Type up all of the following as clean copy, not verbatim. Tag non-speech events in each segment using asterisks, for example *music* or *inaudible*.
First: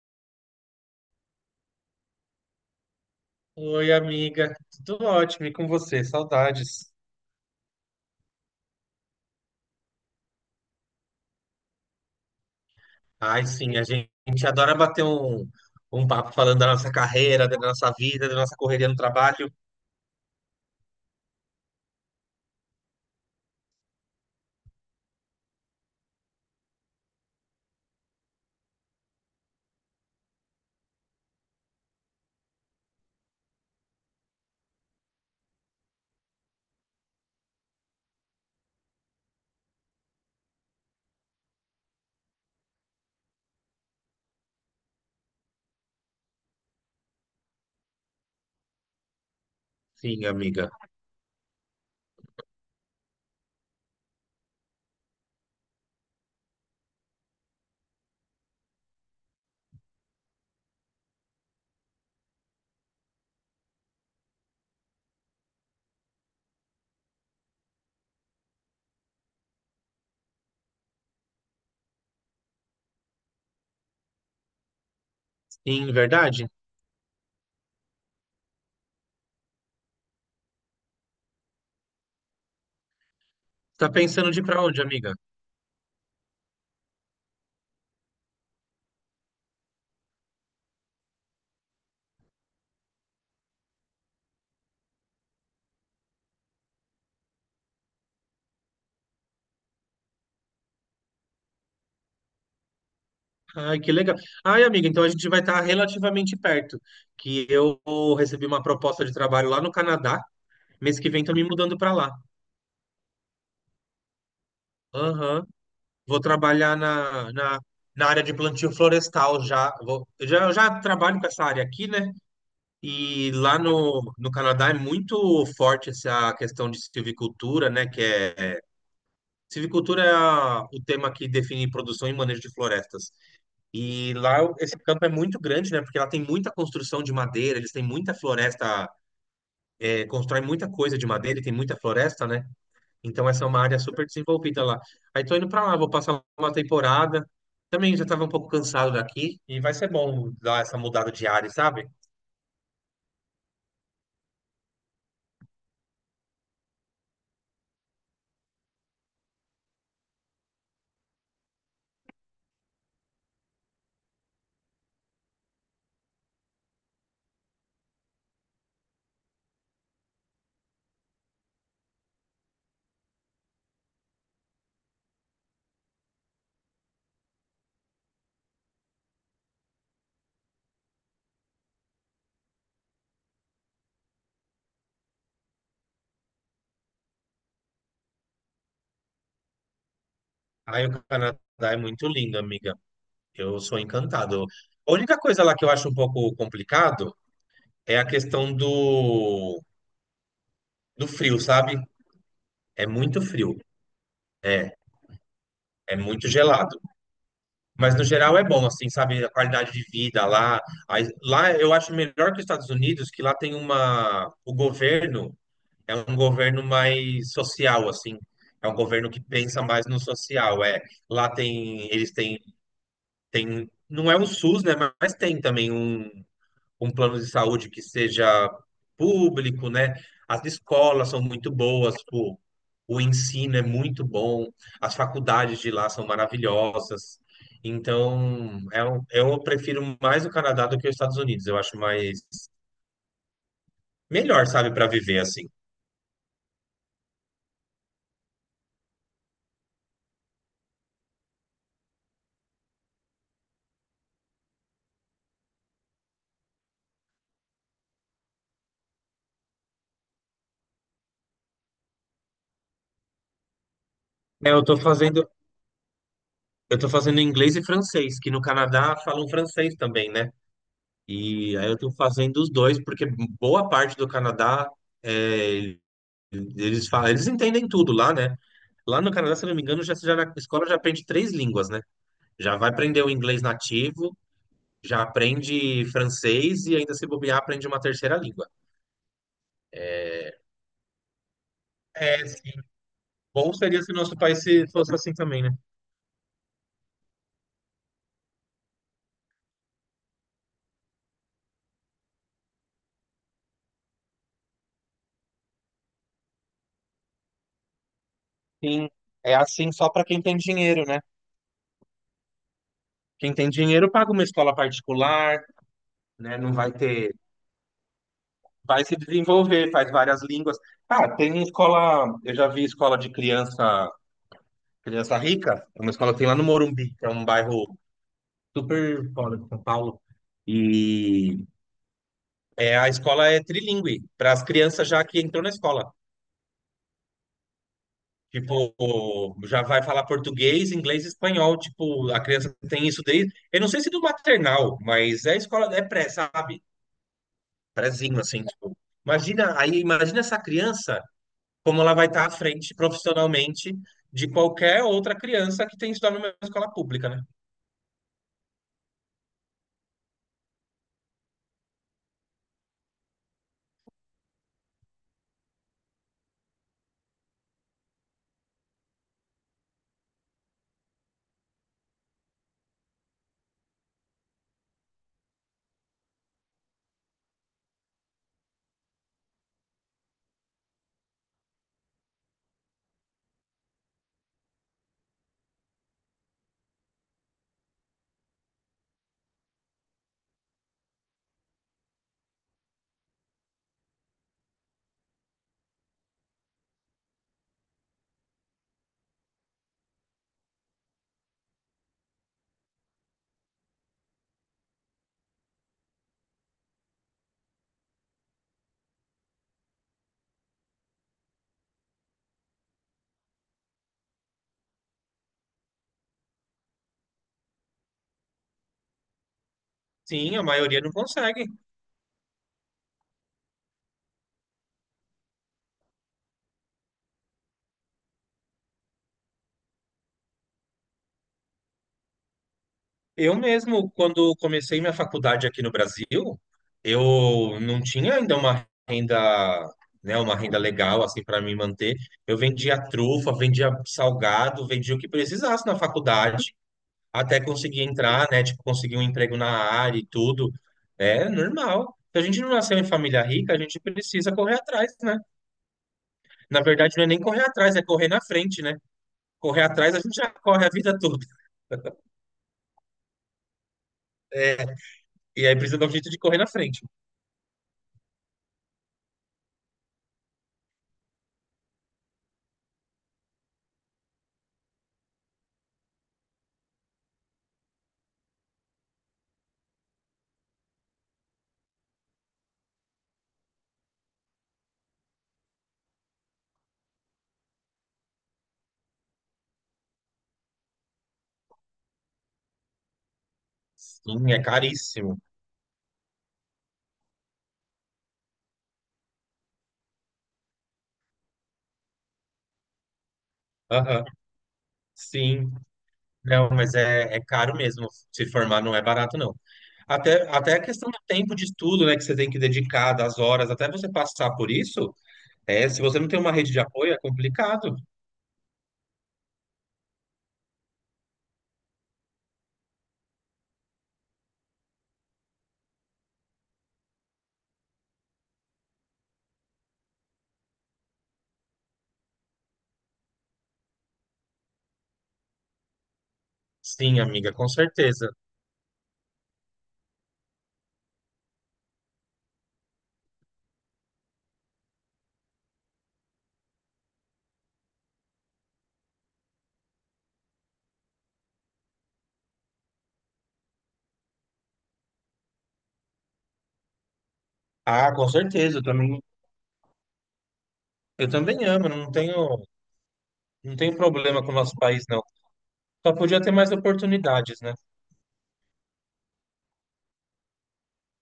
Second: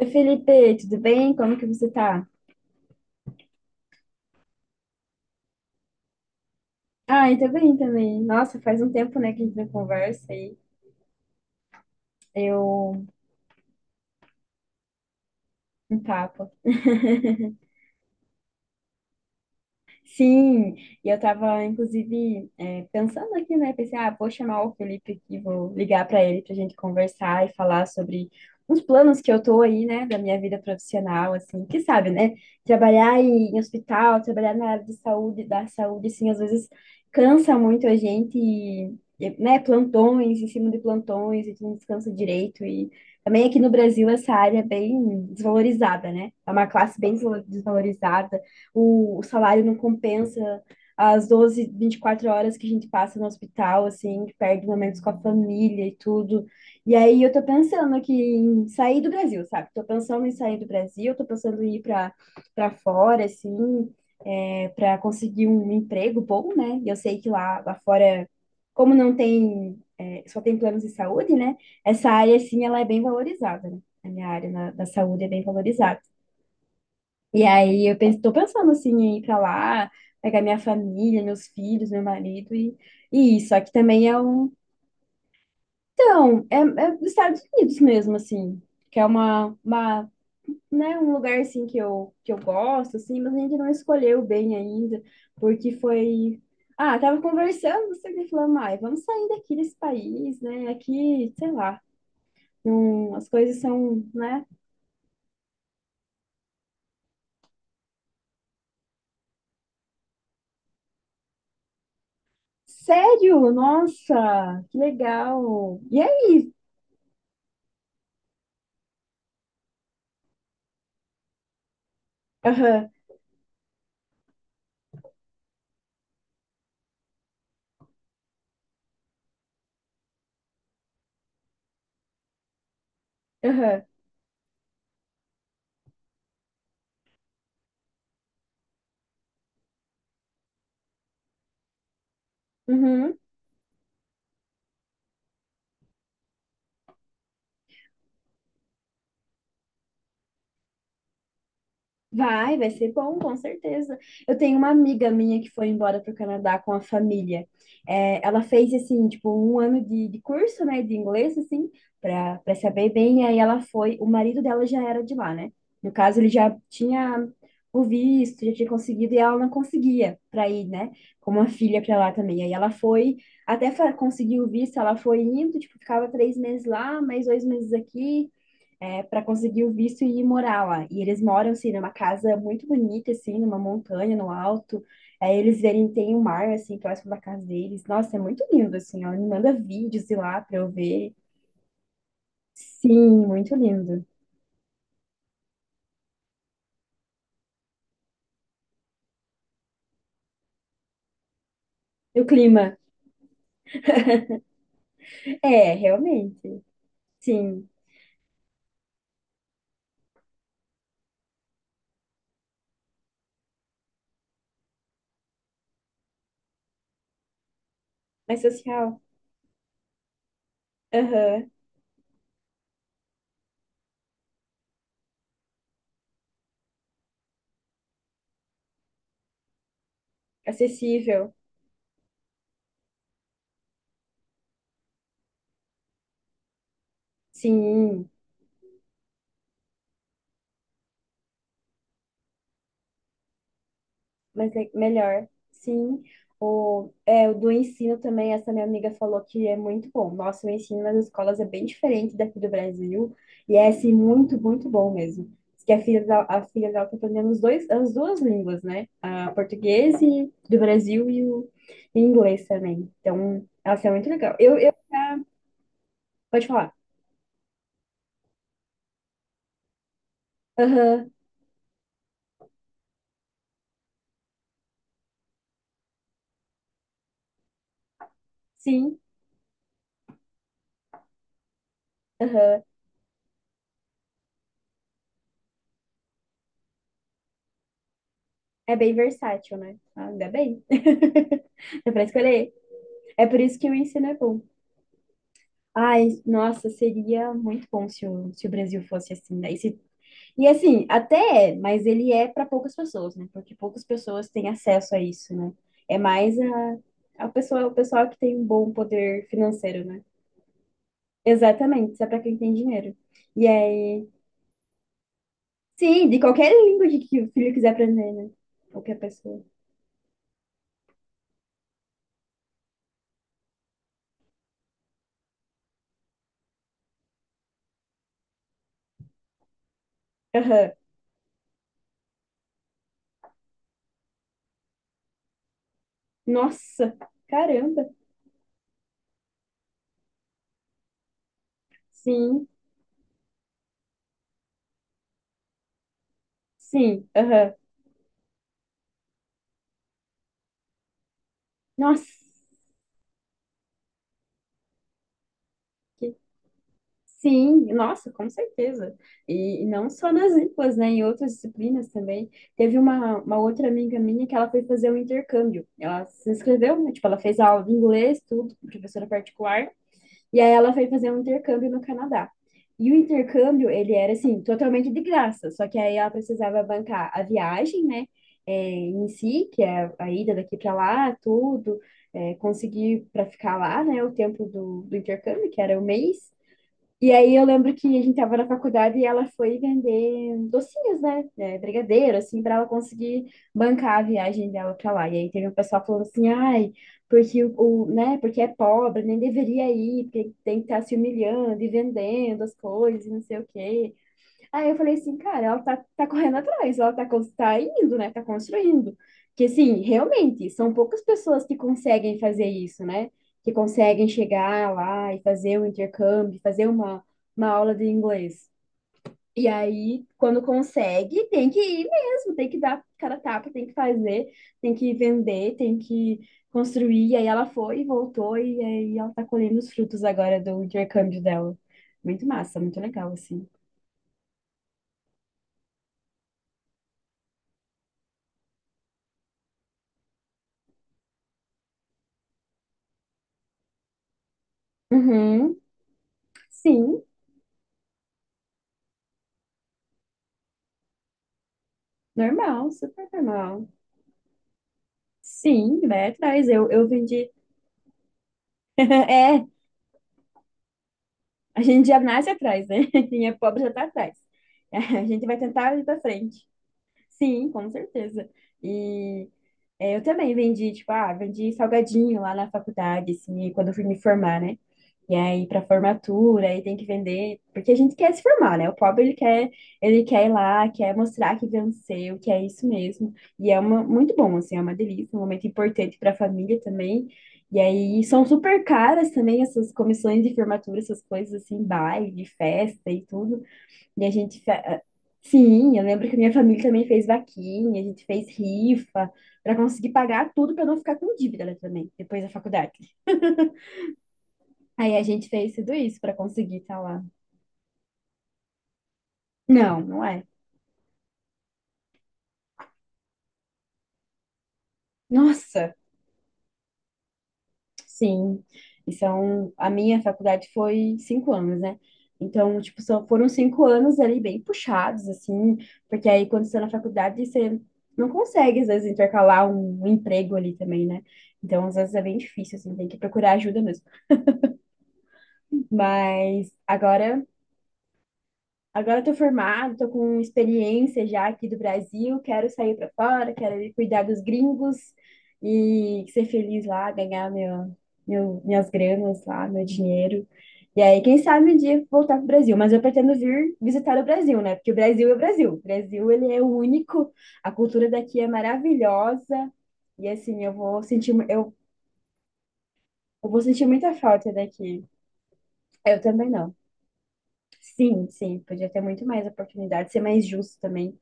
Oi, Felipe, tudo bem? Como que você tá? Oi, amiga. Tudo ótimo, e com você? Saudades. Ah, eu tô bem também. Nossa, faz um tempo, né, que a gente não conversa aí. Eu Ai, sim, a gente adora bater um um papo papo. falando da nossa *laughs* carreira, da nossa vida, da nossa correria no trabalho. Sim, e eu estava inclusive, pensando aqui, né? Pensei, ah, vou chamar o Felipe aqui, vou ligar para ele para a gente conversar e falar sobre uns planos que eu tô aí, né, da minha vida profissional, assim, que sabe, né? Trabalhar em hospital, trabalhar na área de saúde, da saúde, assim, às vezes cansa muito a gente, né? Plantões, em cima de plantões, a gente não descansa direito e também aqui no Brasil essa área é bem desvalorizada, né? É uma classe bem desvalorizada. O salário não Sim, compensa amiga. as 12 24 horas que a gente passa no hospital, assim, que perde momentos com a família e tudo. E aí eu tô pensando aqui em sair do Brasil, sabe? Tô pensando em sair do Brasil, tô pensando em ir para fora, assim, para conseguir um emprego bom, né? E eu sei que lá fora, como não tem, só tem planos de saúde, né? Essa área, assim, ela é bem valorizada, né? A minha área da saúde é bem Sim, valorizada. verdade. E aí eu penso, tô pensando assim, em ir pra lá, pegar minha família, meus filhos, meu marido e isso. Aqui Tá também é pensando de ir um. pra onde, amiga? Então, é dos Estados Unidos mesmo, assim, que é né, um lugar assim que eu gosto, assim, mas a gente não escolheu bem ainda, porque foi. Ah, tava conversando, você me falando, ai, vamos sair daqui desse país, né? Aqui, sei lá, não, as coisas Ai, que são, legal. né? Ai, amiga, então a gente vai estar relativamente perto, que eu recebi uma proposta de trabalho lá no Canadá. Mês que vem tô me mudando pra lá. Sério? Nossa, que Aham. legal! E Vou aí? trabalhar na área de plantio florestal já. Eu já trabalho com essa área aqui, né? Aham. E lá no Canadá é muito forte essa questão de silvicultura, né? Que é Silvicultura é o tema que define produção e manejo de florestas. Aham. E lá esse campo é muito grande, né? Porque lá tem muita construção de madeira, eles têm muita floresta, é, constroem muita coisa de madeira e tem muita floresta, né? Uhum. Então essa é uma área super desenvolvida lá. Aí tô indo para lá, vou passar uma temporada. Também já estava um pouco cansado daqui e vai ser bom dar essa mudada de área, sabe? Vai, vai ser bom, com certeza. Eu tenho uma amiga minha que foi embora para o Canadá com a família. É, ela fez, assim, tipo, um ano de curso, né, de inglês, assim, para saber bem. E aí ela foi, o marido dela já era de lá, né? No caso, ele já tinha o visto, já tinha conseguido, e ela não conseguia para ir, né, com uma filha para lá também. Aí ela foi, até fa- conseguir o visto, ela foi indo, tipo, ficava 3 meses lá, mais 2 meses aqui. Para conseguir o visto e ir morar lá. E eles moram, assim, numa casa muito bonita, assim, numa montanha, no alto. Aí eles verem, tem um mar, assim, próximo da casa deles. Nossa, é muito lindo, assim, ó. Me manda vídeos de lá pra eu Aí o ver. Canadá é muito lindo, amiga. Sim, muito Eu sou lindo. encantado. A única coisa lá que eu acho um pouco complicado é a questão do frio, sabe? E o clima? É muito frio, É, é muito realmente. gelado. Sim. Mas no geral é bom, assim, sabe? A qualidade de vida lá. Lá eu acho melhor que os Estados Unidos, que lá tem uma. O governo é um governo mais social, assim. Mais É um social. governo que pensa mais no social. É, lá Aham. tem. Eles têm. Tem, não é o SUS, né? Mas tem também um. Um plano de saúde que seja público, né? As escolas são Acessível. muito boas, o ensino é muito bom, as faculdades de lá são maravilhosas. Sim. Então, é eu prefiro mais o Canadá do que os Estados Unidos. Eu acho mais melhor, Mas é sabe, para viver melhor, assim. sim. O do ensino também, essa minha amiga falou que é muito bom. Nossa, o ensino nas escolas é bem diferente daqui do Brasil. E é, assim, muito, muito bom mesmo. Diz que a filha dela tá aprendendo os dois, as duas línguas, né? A português do Brasil e o e inglês também. Então, ela é muito legal. É, eu tô fazendo, Pode falar. eu tô fazendo inglês e francês, que no Canadá falam francês também, né? Aham, E aí eu tô fazendo os dois, porque boa parte do Canadá é, eles falam, eles entendem tudo lá, né? sim, Lá no Canadá, se eu não me engano, já na escola já aprende três línguas, né? Já aham. vai aprender o inglês nativo, já aprende francês e ainda se bobear aprende uma terceira língua. É bem versátil, né? Ah, ainda bem. *laughs* Dá pra É, sim. escolher. É por Bom isso que o seria se o ensino é nosso bom. país fosse assim também, né? Ai, nossa, seria muito bom se se o Brasil fosse assim, né? E, se- e assim, até é, mas ele é para poucas pessoas, né? Porque poucas pessoas têm acesso a isso, né? É mais a pessoa, o pessoal que tem um bom Sim, poder é assim financeiro, só né? para quem tem dinheiro, né? Exatamente, isso é para quem tem dinheiro. Quem E tem dinheiro aí, paga uma escola particular, sim, de né? qualquer Não vai língua ter, que o filho quiser aprender, né? vai se Qualquer pessoa. desenvolver, faz várias línguas. Ah, tem escola, eu já vi escola de criança, criança rica, é uma escola que tem lá no Morumbi, que é um bairro super fora de São Paulo. Aham. E é, a escola é trilingüe, para as crianças já que entrou na escola. Nossa, caramba. Tipo, já vai falar português, inglês e espanhol. Tipo, a Sim, criança tem isso desde. Eu não sei se do maternal, mas é escola, é pré, sabe? sim, aham. Prézinho, assim, tipo. Imagina, aí, imagina essa criança, como ela vai Nossa, estar à frente profissionalmente de qualquer outra criança que tem estudado numa escola pública, né? sim, nossa, com certeza. E não só nas línguas, né? Em outras disciplinas também. Teve uma outra amiga minha que ela foi fazer um intercâmbio. Ela se inscreveu, né? Tipo, ela fez aula de inglês, tudo, com professora particular. E aí ela foi fazer um intercâmbio no Canadá. E o intercâmbio, ele era, assim, totalmente de graça. Só que aí ela precisava bancar a viagem, né? É, em si, que é a ida daqui para lá, tudo. É, conseguir para ficar lá, né? O tempo do intercâmbio, que era um mês. E aí eu lembro que a gente tava na faculdade e ela foi vender docinhos, né? É, brigadeiro, assim, pra ela conseguir bancar a viagem dela pra lá. E aí teve um pessoal falando assim, ai, porque né, porque é pobre, nem deveria ir, porque tem que estar se humilhando e vendendo as coisas, e não sei o quê. Aí eu falei assim, cara, ela tá correndo atrás, ela tá indo, né? Tá construindo. Que assim, realmente, são poucas pessoas que conseguem fazer isso, né? Que conseguem chegar lá e fazer um intercâmbio, fazer uma aula de inglês. E aí, Sim, quando a maioria não consegue, consegue. tem que ir mesmo, tem que dar cara a tapa, tem que fazer, tem que vender, tem que construir. E aí ela foi e voltou, e aí ela tá colhendo os frutos agora do intercâmbio dela. Muito massa, muito legal, Eu assim. mesmo, quando comecei minha faculdade aqui no Brasil, eu não tinha ainda uma renda, né, uma renda legal assim para me manter. Eu vendia trufa, vendia salgado, vendia o que Uhum. precisasse na faculdade, Sim, até conseguir entrar, né, tipo conseguir um emprego na área e tudo. É normal. Se a gente não normal, nasceu em super família rica, a normal. gente precisa correr atrás, né? Sim, vai atrás. Na Eu verdade, não é nem vendi. correr atrás, é correr na frente, né? *laughs* É, Correr atrás, a gente já corre a vida toda. a gente já *laughs* nasce atrás, né? *laughs* Quem é pobre já tá atrás. *laughs* A gente vai E aí tentar precisa ir dar um pra jeito de correr frente. na frente. Sim, com certeza. E é, eu também vendi, tipo, ah, vendi salgadinho lá na faculdade, assim, e quando eu fui me formar, né? E aí, para formatura, aí tem que vender, porque a gente quer se formar, né? O pobre, ele quer ir lá, quer mostrar que venceu, que é isso mesmo. E é uma, muito bom, assim, é uma delícia, um momento importante para a família também. E aí, são super caras também essas comissões de formatura, essas coisas assim, baile, festa e tudo. E a Sim, gente. é caríssimo. Sim, eu lembro que minha família também fez vaquinha, a gente fez rifa para conseguir pagar tudo para não ficar com dívida né, também, depois da faculdade. Aham, Aí a gente sim. fez tudo isso para Não, conseguir mas estar lá. É caro mesmo. Se formar não é barato, não. Não, não é. Até a questão do tempo de estudo, né, que você tem que dedicar, das horas, até você passar por isso, é, Nossa, se você não tem uma rede de apoio, é complicado. sim. E são, a minha faculdade foi 5 anos, né? Então, tipo, só foram 5 anos ali bem puxados, assim, porque aí quando você está na faculdade, você não consegue, às vezes, intercalar um emprego ali também, né? Então, às vezes é bem difícil, assim, tem que procurar ajuda mesmo. Mas Sim, agora, amiga, com certeza. agora eu tô formada, tô com experiência já aqui do Brasil, quero sair para fora, quero ir cuidar dos gringos e ser feliz lá, ganhar minhas granas lá, meu dinheiro. E aí, quem sabe um dia voltar pro Brasil, mas eu pretendo vir visitar o Brasil, né? Porque o Brasil é o Brasil. O Brasil, ele é único, a cultura Ah, com daqui é certeza, maravilhosa. E assim, eu também amo, não tenho, eu vou não sentir tenho muita problema com falta o nosso daqui. país, não. Só Eu podia também não. Sim, sim, podia ter muito mais oportunidade, ser mais justo também,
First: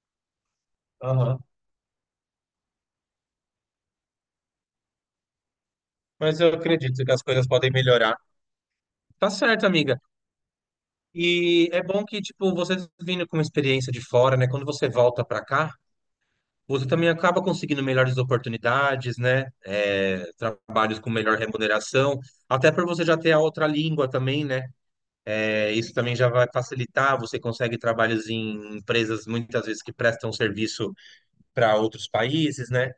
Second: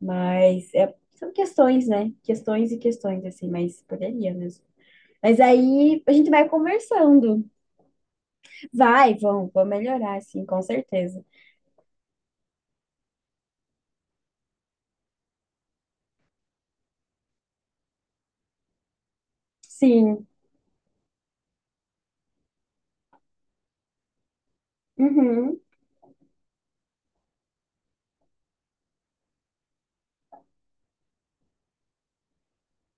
mas é- são questões, né? Questões e questões, assim, mas poderia mesmo. Mas aí a gente vai ter. conversando. Vai, vão, vão melhorar, sim, com certeza. E é bom que, tipo, vocês vindo com uma experiência de fora, né? Quando você volta para cá, você também acaba conseguindo melhores oportunidades, né? É, Sim, trabalhos com melhor remuneração, até para você já ter a outra língua também, né? uhum, É, isso também já vai facilitar. Você consegue trabalhos em empresas muitas vezes que prestam serviço para outros países, né?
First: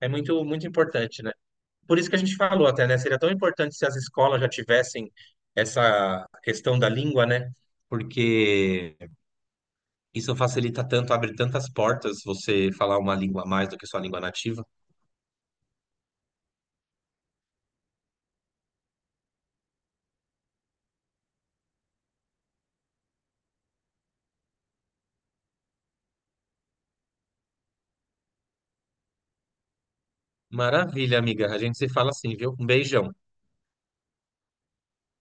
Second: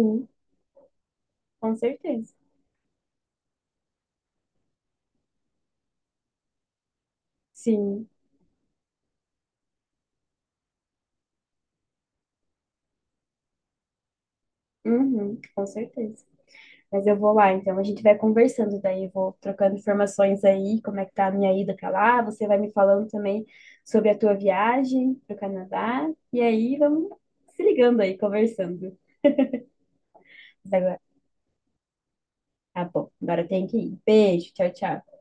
É muito, muito importante, né? com Por isso que a certeza. gente falou até, né? Seria tão importante se as escolas já tivessem essa questão da língua, né? Sim, Porque isso facilita tanto, abre tantas portas você falar uma língua a mais do que sua língua nativa. uhum, com certeza. Mas eu vou lá, então a gente vai conversando, daí eu vou trocando informações aí, como é que tá a minha ida pra lá, você vai me falando também sobre a tua viagem pro Canadá, e aí vamos se ligando aí, conversando. Mas agora, Maravilha, amiga. A gente se fala assim, viu? Um tá bom, beijão. agora tem que ir. Beijo, tchau, tchau.